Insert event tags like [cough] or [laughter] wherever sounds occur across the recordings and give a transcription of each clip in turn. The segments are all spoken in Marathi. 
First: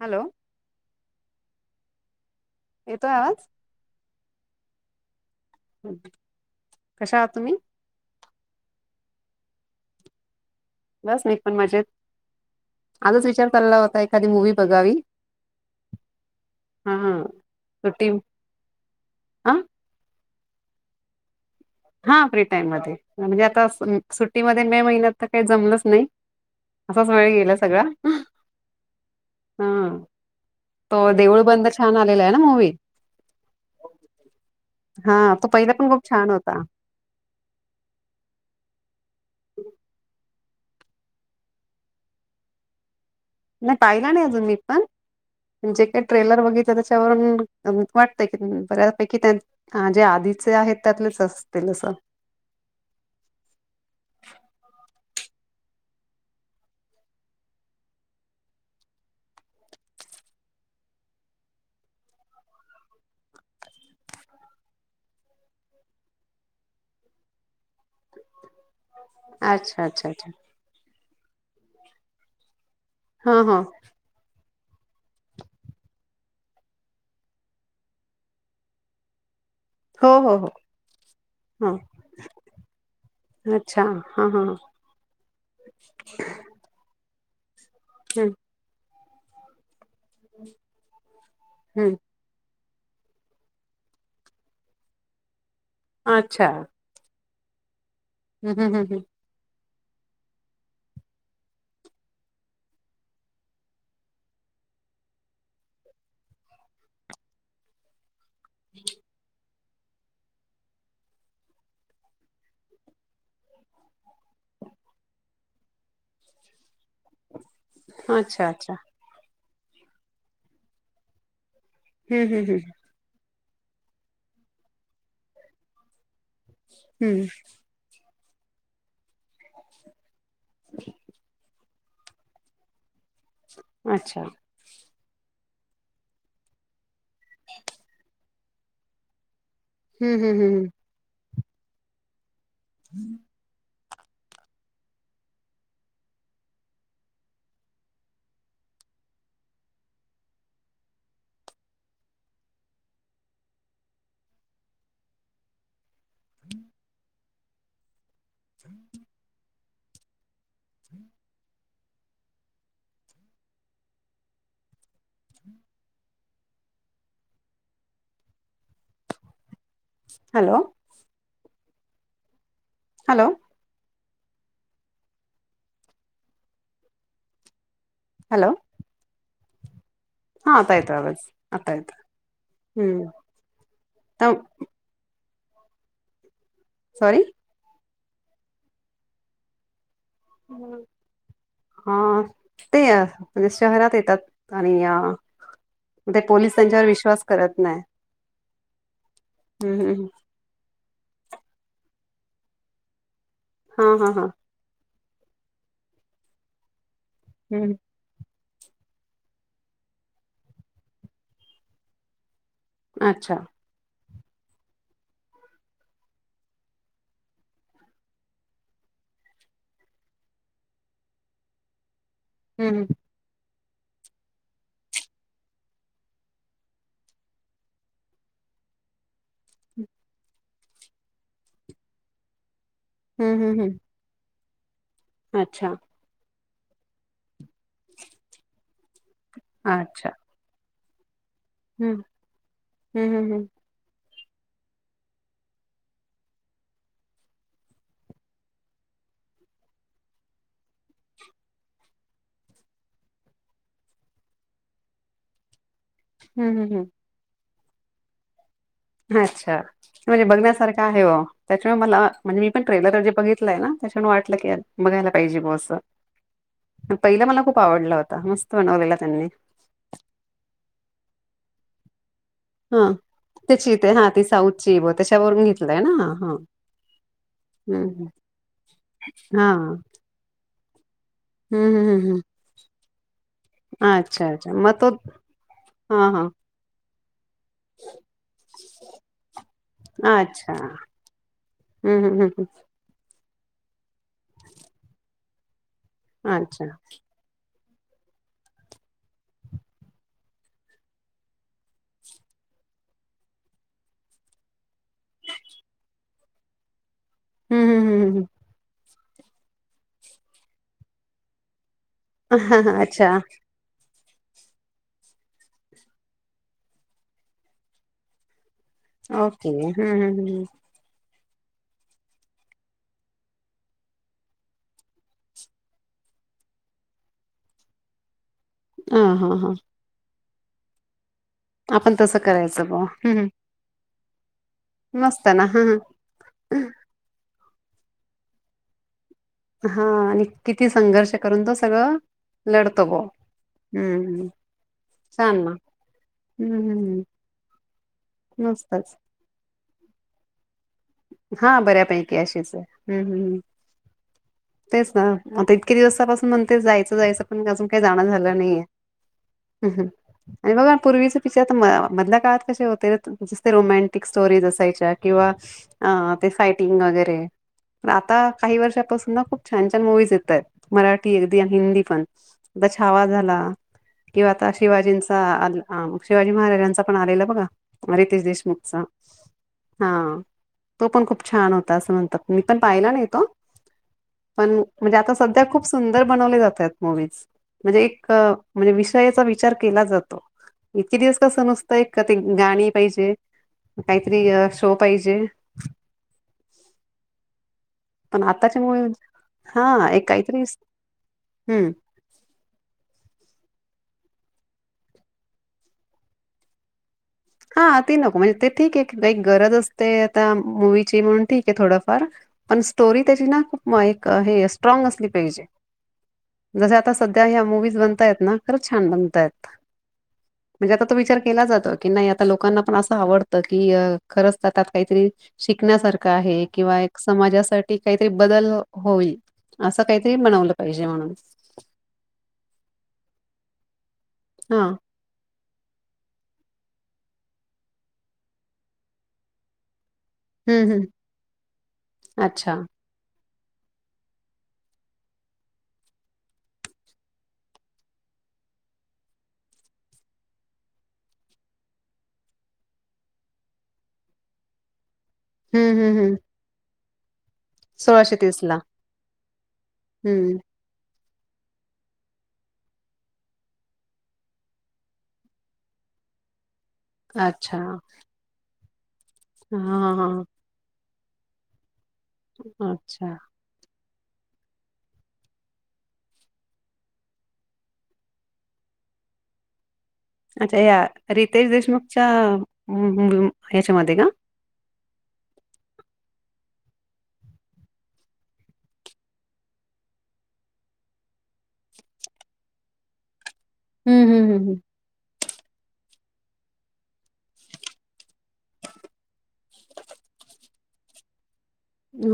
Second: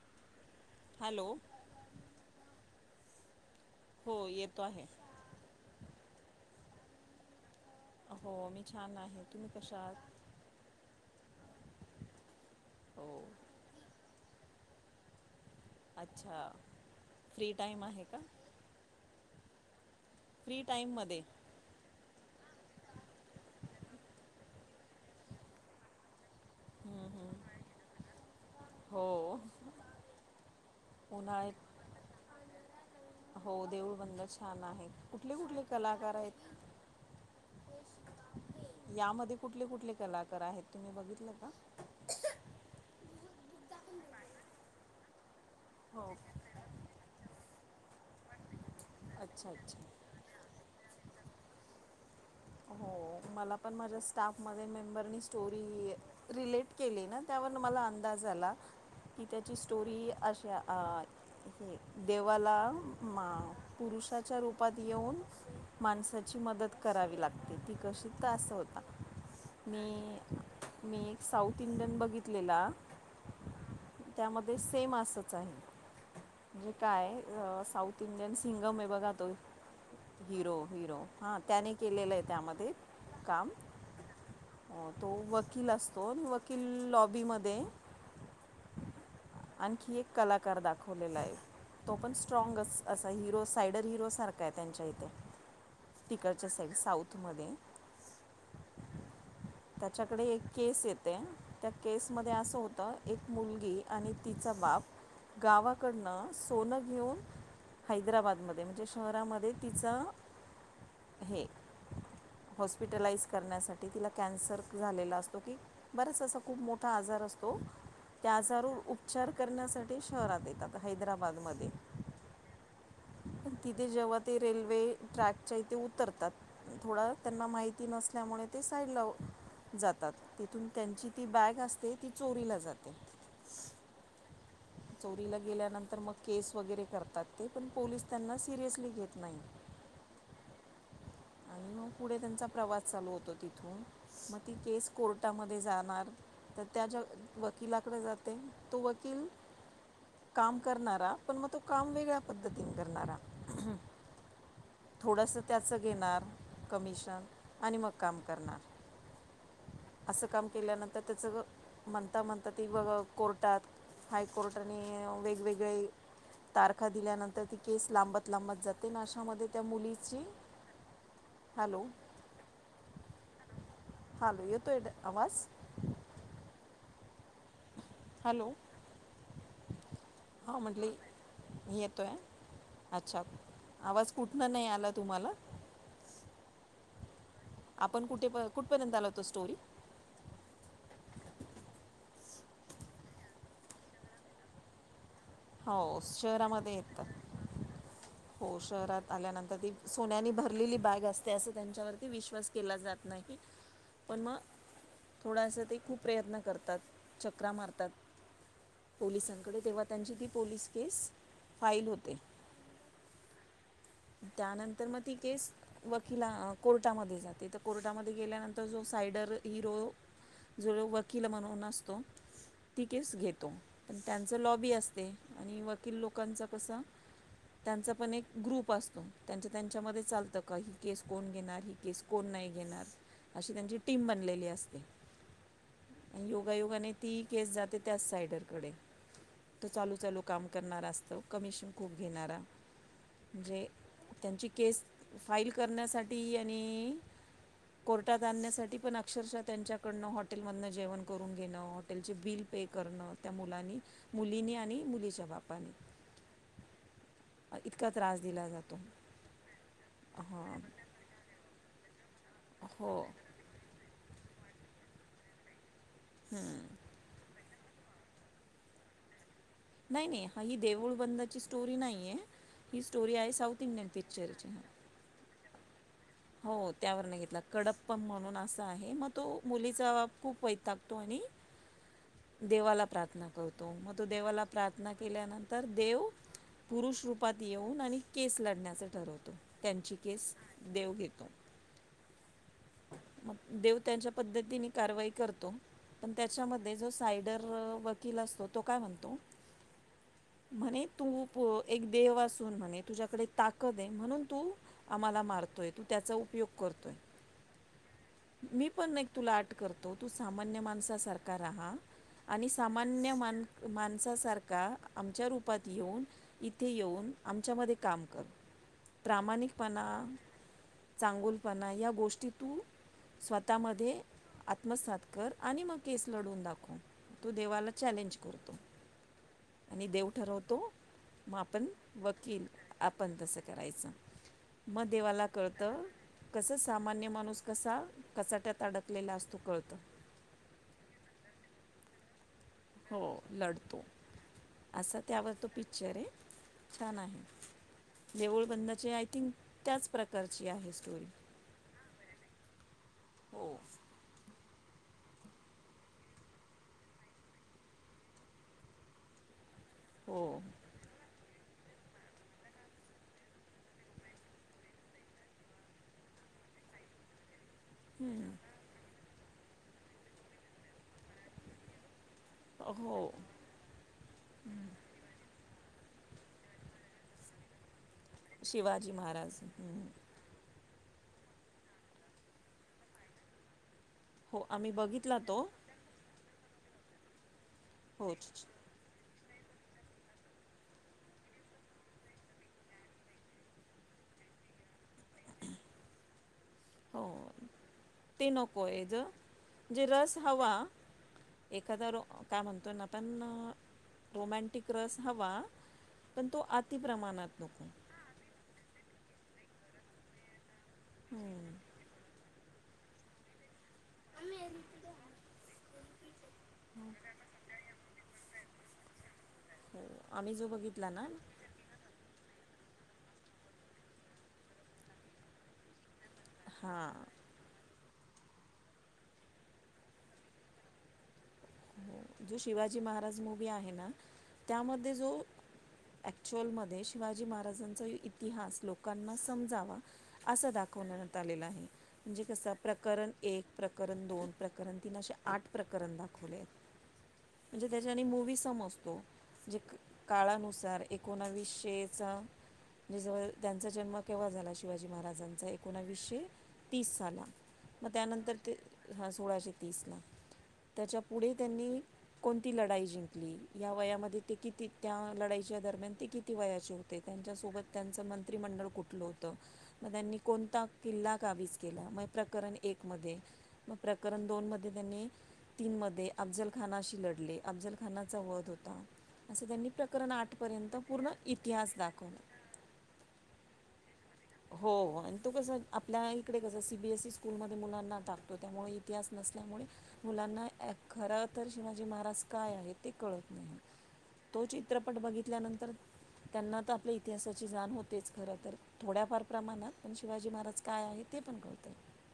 हॅलो! हॅलो! येतोय, आवाज. हो, येतो आहे. कशा आहात तुम्ही? हो मी छान! आहे. तुम्ही कशा आहात? बस [unintelligible] पण मजेत हो आजच विचार चालला होता, एखादी मूवी बघावी. अच्छा! हा हा फ्री टाइम आहे का? आं. फ्री टाइम मध्ये, हा फ्री टाईम मध्ये म्हणजे, आता सुट्टीमध्ये मे महिन्यात तर काही जमलंच नाही. हम्म, असाच वेळ हम्म. गेला सगळां. हो हा तो देऊळ बंद उन्हाळ्यात छान! आलेला आहे, ना मूवी. हो देऊळबंद छान! आहे. हा कुठले तो कुठले पहिला पण खूप कलाकार छान आहेत. होता यामध्ये, कुठले कुठले कलाकार आहेत? तुम्ही बघितलं का? [unintelligible] नाही पाहिला नाही अजून मी पण जे काही हो ट्रेलर बघितल त्याच्यावरून वाटतंय की बऱ्यापैकी अच्छा अच्छा त्या जे आधीचे आहेत त्यातलेच असतील असं हो मला पण माझ्या स्टाफ मध्ये मेंबरनी स्टोरी रिलेट केली ना त्यावर मला अंदाज आला. मी त्याची स्टोरी अशा अ देवाला मा पुरुषाच्या रूपात येऊन माणसाची मदत करावी लागते. ते ती कशी तर असा होता अच्छा मी अच्छा अच्छा मी साऊथ इंडियन बघितलेला. हा हा मध्ये सेम असच आहे. जे काय साऊथ इंडियन सिंगम आहे बघा तो हो हो हो हिरो हिरो हा त्याने केलेलं आहे त्यामध्ये काम अच्छा हा हा अ तो वकील असतो वकील लॉबी मध्ये हम्म आणखी एक कलाकार दाखवलेला आहे. तो हम्म पण स्ट्रॉगच असा हिरो सायडर हिरो सारखा आहे त्यांच्या इथे अच्छा तिकडच्या साईड साऊथ त मध्ये हम्म हम्म हम्म हम्म त्याच्याकडे एक केस येते. त्या केस मध्ये असं होत, एक मुलगी आणि तिच बाप गावाकडनं सोनं घेऊन हैदराबाद मध्येम्हणजे शहरामध्ये तिच हे [inaudible] हॉस्पिटलाइज करण्यासाठी तिला कॅन्सर झालेला असतो कि बराच असा खूप मोठा आजार असतो. तो हम्म. त्या अच्छा आजारू अच्छा उपचार करण्यासाठी शहरात येतात. हैदराबादमध्ये हम्म हम्म हम्म तिथे जेव्हा ते रेल्वे ट्रॅकच्या इथे उतरतात. थोडा हम्म हम्म त्यांना माहिती नसत त्यामुळे ते साईड ला जातात तीथून त्यांची ती बॅग अस ते ती चोरीला जाते. अच्छा चोरीला गेल्यानंतर मग केस वगैरे करतात ते पण पोलीस त्यांना सिरियसली घेत नाही. हम्म हम्म हम्म हम्म आणि मग पुढे त्यांचा प्रवास चालू होतो तिथून मग ती केस कोर्टामध्ये जाणार तर त्या ज्या वकिलाकडे जाते तो वकिल काम करणारा. पण मग तो काम वेगळ्या पद्धतीन करणारा थोडस त्याच घेणार कमिशन आणि मग काम करणार अस काम केल्यानंतर त्याचं ग म्हणता म्हणता ती बाबा कोर्टात हायकोर्टाने वेगवेगळे तारखा दिल्यानंतर ती केस लांबत लांबत जाते आणि अशामध्ये त्या मुलीची हॅलो हॅलो हॅलो हा येतोय ना आवाज हॅलो हा हो आता म्हटली येतोय आवाज. आता मी येतो येतोय. आहे अच्छा आवाज कुठनं नाही आला तुम्हाला सॉरी आपण कुठे कुठपर्यंत आलो होतो स्टोरी हम्म हा ते म्हणजे शहरात येतात. आणि अ हो ते शहरामध्ये पोलिसांच्यावर येतात विश्वास करत नाही. हो शहरात आल्यानंतर ती हम्म हम्म. सोन्यानी भरलेली बॅग असते असं त्यांच्यावरती विश्वास केला जात नाही. हा हा पण हा. मग थोडासा ते खूप प्रयत्न करतात. चक्रा हम्म मारतात. पोलिसांकडे तेव्हा त्यांची ती पोलीस केस फाईल होते. अच्छा. त्यानंतर मग ती केस वकिला अ कोर्टामध्ये जाते. तर कोर्टामध्ये गेल्यानंतर जो सायडर हिरो जो वकील म्हणून असतो हम्म ती केस घेतो. पण त्यांच लॉबी असते आणि वकील लोकांचा कसा त्यांचा पण एक ग्रुप पासतो त्यांच्या त्यांच्यामध्ये चालतं का ही केस कोण घेणार ही केस कोण नाही घेणार. हम्म अशी हम्म त्यांची हम्म टीम बनलेली असते. अच्छा. आणि योगायोगाने ती केस जाते त्या साइडरकडे. तो चालू अच्छा चालू काम करणार अस तर कमिशन खूप हम्म घेणारा. हम्म हम्म हम्म म्हणजे त्यांची केस फाईल करण्यासाठी आणि कोर्टात आणण्यासाठी पण अक्षरशः त्यांच्याकडन हॉटेल मधनं जेवण करून घेणं हॉटेलचे बिल पे करण त्या मुलांनी मुलीनी आणि मुलीच्या बापानी. हम्म हम् हम्म. इतका त्रास दिला जातो. अच्छा म्हणजे हां बघण्यासारखं आहे हो. त्याच्यामुळे मला म्हणजे मी पण ट्रेलर हो जे बघितलंय ना त्याच्यान वाटलं की बघायला पाहिजे ब सं. हम्म. पहिला मला खूप आवडला होता. मस्त बनवलेला त्यांनी. नाही नाही हा ही देऊळ बंदाची स्टोरी नाहीये. हा त्याची ते हा ती साऊथची हां ब त्याच्यावरून घेतलंय ना हा? हा हो त्यावरनं घेतला कडप्प हम्म म्हणून असा आहे मग तो हा हम्म मुलीचाब खूप वै तो आणि हम्म हम्म हम्म देवाला न करतो, मग तो अच्छा देवाला अच्छा मग तो प्रार्थना केल्यानंतर देव हा हा पुरुष रुप् पात येऊन आणि केस लढण्याचं ठरवतो त्यांची केस अच्छा देव घेतो. हम्म हम्म हम्म हम्. मग देव त्यांच्या पद्धतीने कारवाई करतो पण अच्छा त्याच्यामध्ये जो सायडर वकील असतो तो काय म्हणतो? [inaudible] म्हणे तू एक देव असून म्हणे तुझ्याकडे ताकद आहे. म्हणून तू आम्हाला मारतोय. तू त्याचा उपयोग करतोय. हम्म हम्म हम्म हम्म मी पण तुला आट करतो तू सामान्य माणसासारखा राहा. आणि हा हा अच्छा सामान्य मान मान अस सारखा आमच्या रूपात येऊन इथे येऊन आमच्यामध्ये काम कर. ओके हम्म प्रामाणिकपणा हम्म हम्म हम्. चांगुलपणा या गोष्टी तू स्वतःमध्ये आत्मसात कर आणि मग केस लढवून दाखव. तू देवाला चॅलेंज करतो आ हां हां. तो म आपण तसं वकील करायचं बुवा आपण हम्म हम्म तसं करायचं. म देवाला मस्त ना कळत हा कस हा सामान्य माणूस कसा कचाट्यात अडकलेला असतो तंत्र नव्हे हा आणि किती संघर्ष करून तो सगळं लढतो ब हम्म. असं त्यावर छान तो ना पिकच्चर आहे छान हम्मम आहे. देऊळ बंदाचे मस्तच आय थिंक त्याच प्रकारची आहे. स्टोरी हा बऱ्यापैकी अशीच आहे. हम्म हम्म. हो तेच ना, आता इतके दिवसापासून म्हणते जायचं- जायचं, पण अजून काही जाणं झालं नाहीये. हम्, हम हो आणि बघा पूर्वीच पि आता म मधल्या काळात कसे होते, त रोमँटिक स्टोरीज असायच्या किंवा ह ते सायटिंग वगैरे, प आता काही वर्षापासून ना खूप छान- छान मुवीज येतायत. मराठी अगदी आणि हिंदी पण. द छावा हो झाला किंवा आता शिवाजींचा [unintelligible] हा शिवाजी महाराजांचा पण आलेला बघा, रितेश देशमुखचा. शिवाजी महाराज हं. हा तो पण खूप छान होता, असं म्हणतात. मी पण पाहिला नाही तो. हो पण आम्ही म्हणजे आता बघितला तो सध्या, खूप सुंदर बनवले जातात मूविज. म्हणजे एक, हो म्हणजे विषयाचा वि चार केला जातो. इतके दिवस कस, नुसत [unintelligible] ते गाणी पाहिजे काहीतरी शो पाहिजे हो पण ते आताच्या नको मुव्ही, आहे ज म्हणजे हा एक रस काहीतरी हवा स एखादा रो काय म्हणतो ना पण रोमँटिक रस हवा, पण तो अति प्रमाणात नको हा ती नको, म्हणजे ते ठीकय की, गरज असते आता मूवीची म्हणून ठीक हं. आहे थोडंफार, पण स्टोरी त्याची ना, खुप मग एक हे, स्ट्रॉंग असली पाहिजे. जसे आता सध्या ह्या मुवीज बनतायेत ना, खरंच छान बनतायत. हो आम्ही जो म्हणजे आता बघितला तो ना विचार केला जातो. की नाही आ लोकांना पण असं आवडत की, खरच त्यात काहीतरी शिकण्या सार ख आहे किंवा हां एक समाजासाठी काहीतरी बदल होईलअसं, काहीतरी बनवलं पाहिजे म्हणून. हो जो शिवाजी महाराज मुवी आहे ना, हा त्यामध्ये जो अक्च्युअल मध्ये, शिवाजी महाराजांचा इतिहास लोकांना समजावा असं हं, हं. दाखवण्यात आलेलं आहे. म्हणजे कसं अच्छा. प्रकरण एक, प्रकरण दोन, प्रकरण तीन, अशे आठ प्रकरण दाखवलेयत. म्हणजे त्याच्याने मूवी समजतो. जे काळानुसार एकोणावीसशेचा म्हणजे जवळ त्यांचा जन्म केव्हा झाला? शिवाजी महाराजांचा हं, हं, हं. एकोणविसशे तीस साला मग त्यानंतर ते, हा सोळाशे तीस ला. हं. त्याच्या पुढे त्यांनी कोणती लढाई जिंकली? या वयामध्ये किती, त्या लढाईच्या दरम्यान किती वयाचे होते? त्यांच्या अच्छा. सोबत त्यांच मंत्रिमंडळ कुठल होत? हां, म हां, त्यांनी हां. कोणता? किल्ला काबीज केला, मग प्रकरण एकमध्ये, अच्छा. मग प्रकरण दोनमध्ये त्यांनी तीनमध्ये अफजल खानाशी लढले, अफजल खानाचा वध होता. असं त्यांनी प्रकरण अच्छा, आठपर्यंत या पूर्ण रितेश इतिहास देशमुखच्या दाखवला मुव्ही मु याच्यामध्ये का? हो हो आणि तो कस, आपल्या इकडे कस, C B S E school मुलांना टाकतो त्यामुळे इतिहास असल्यामुळे, मुलांना खर तर शिवाजी महाराज काय आहेत ते कळत हं, हं, तो हं, हं. चित्रपट बघित तल्यानंतर, त्यांना तर आपल्या इतिहासाची जाण होतेच, खर तर. थोड्याफार प्रमाणात पण, शिवाजी महाराज काय आहे ते पण कळूत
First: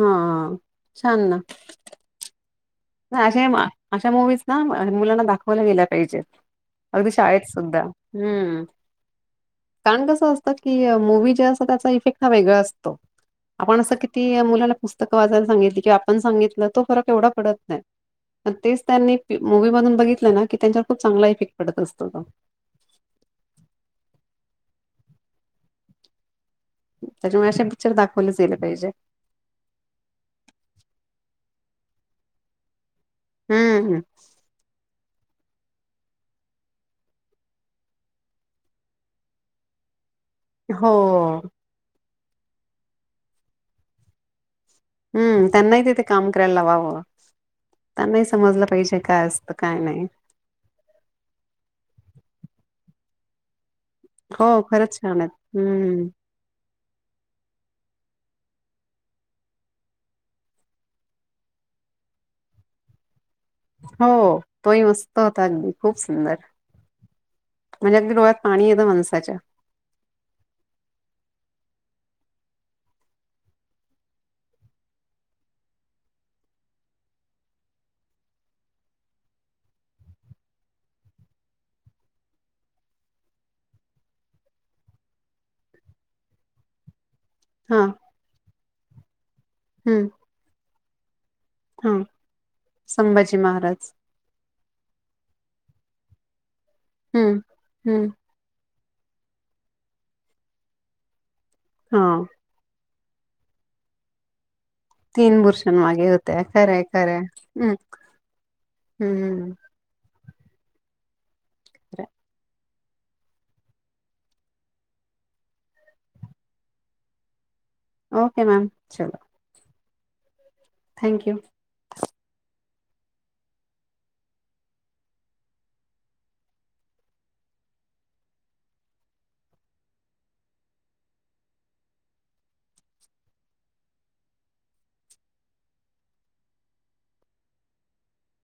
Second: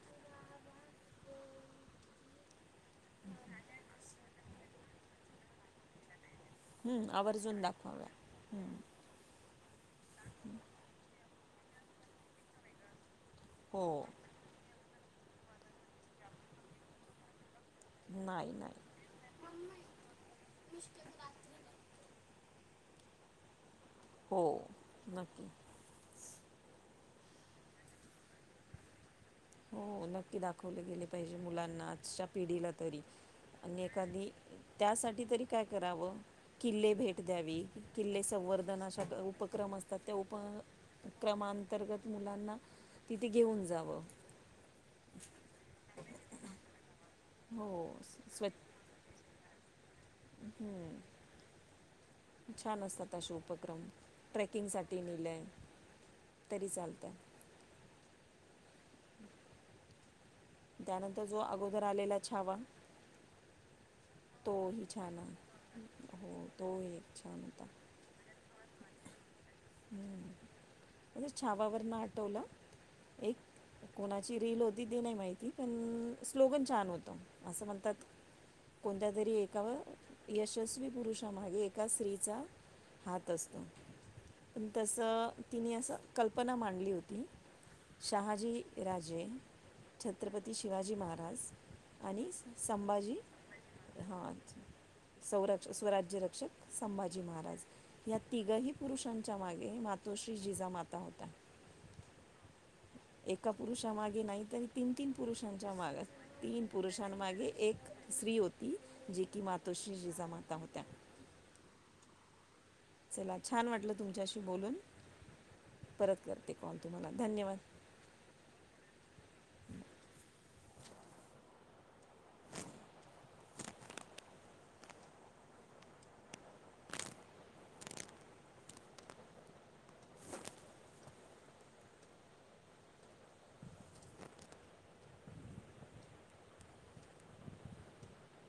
हा, छान ना. नाही अशा या मा मुवीज ना, मुलांना दाखवायला गेल्या पाहिजेत. हं, अगदी शाळेत आवर्जून सुद्धा. दाखवाव्या हम्, हं, कारण कस असतं की, मूवी स्वतःचा [unintelligible] हा वेगळा असतो. आपण हो असं किती मुलांना पुस्त वाचायला सांगितली की, आपण सांगितलं तो फरक एवढा पडत नाही तेच नाही त्यांनी मुवी मधून बघितलं ना की, त्यांच्यावर खूप चांगला इफेक्ट पडत असतो तो. हो, नक्की. त्याच्यामुळे अशे पिक्चर, दाखवलेच गेले पाहिजे. हो नक्की दाखवले गेले पाहिजे मुलांना आजच्या पिढीला तरी आणि हम्म एखादी त्यासाठी तरी काय करावं किल्ले भेट द्यावी किल्ले संवर्धन अशा उपक्रम असतात त्या हो उपक्रमांतर्गत मुलांना तिथे घेऊन जावं हम्म त्यांनाही तिथे काम करायला लावावं हो त्यांनाही स- स्वच्छ समजलं पाहिजे काय असतं काय नाही हम्म छान असत तशे उपक्रम हो खरंच ट्रेकिंगसाठी छान आहेत. निलंय हम्म तरी चालतय [unintelligible] त्यानंतर जो अगोदर आलेला छावा ह [inaudible] हो तोही मस्त छान होता आहे अगदी खूप सुंदर हो तोही एक छान होता म्हणजे अगदी डोळ्यात पाणी येत मनसाच्या म्ह छावावर न आटवलं एक- कोणाची रील होती ते नाही माहिती पण स्लोगन छान होत असं म्हणतात कोणत्या तरी एका व यशस्वी पुरुषामागे एका स्त्रीचा- हात असतो प तसं तिने असं कल्पना मांडली होती हा शहाजी राजे- हम्म छत्रपती शिवाजी महाराज हा आणि संभाजी हा सौरथ स्वराज्य रक्षक संभाजी हम्म महाराज हम्म या तिघही पुरुषां- च्या मागे मातोश्री जीचा माता होत्या हा एका पुरुषा मागे नाहीतरी- तीन तीन पुरुषांच्या माग बुरशांमागे होत्या तीन खरंय खरंय पुरुषांमागे हम्म एक स्त्री होती हम्म जी की हम्म. मातो- अशी जी जमाता होत्या [unintelligible] चला छान वाटलं तुमच्याशी बोलून परत करते काॅल तुम्हाला धन्यवाद ओके मॅम चला थँक्यू यू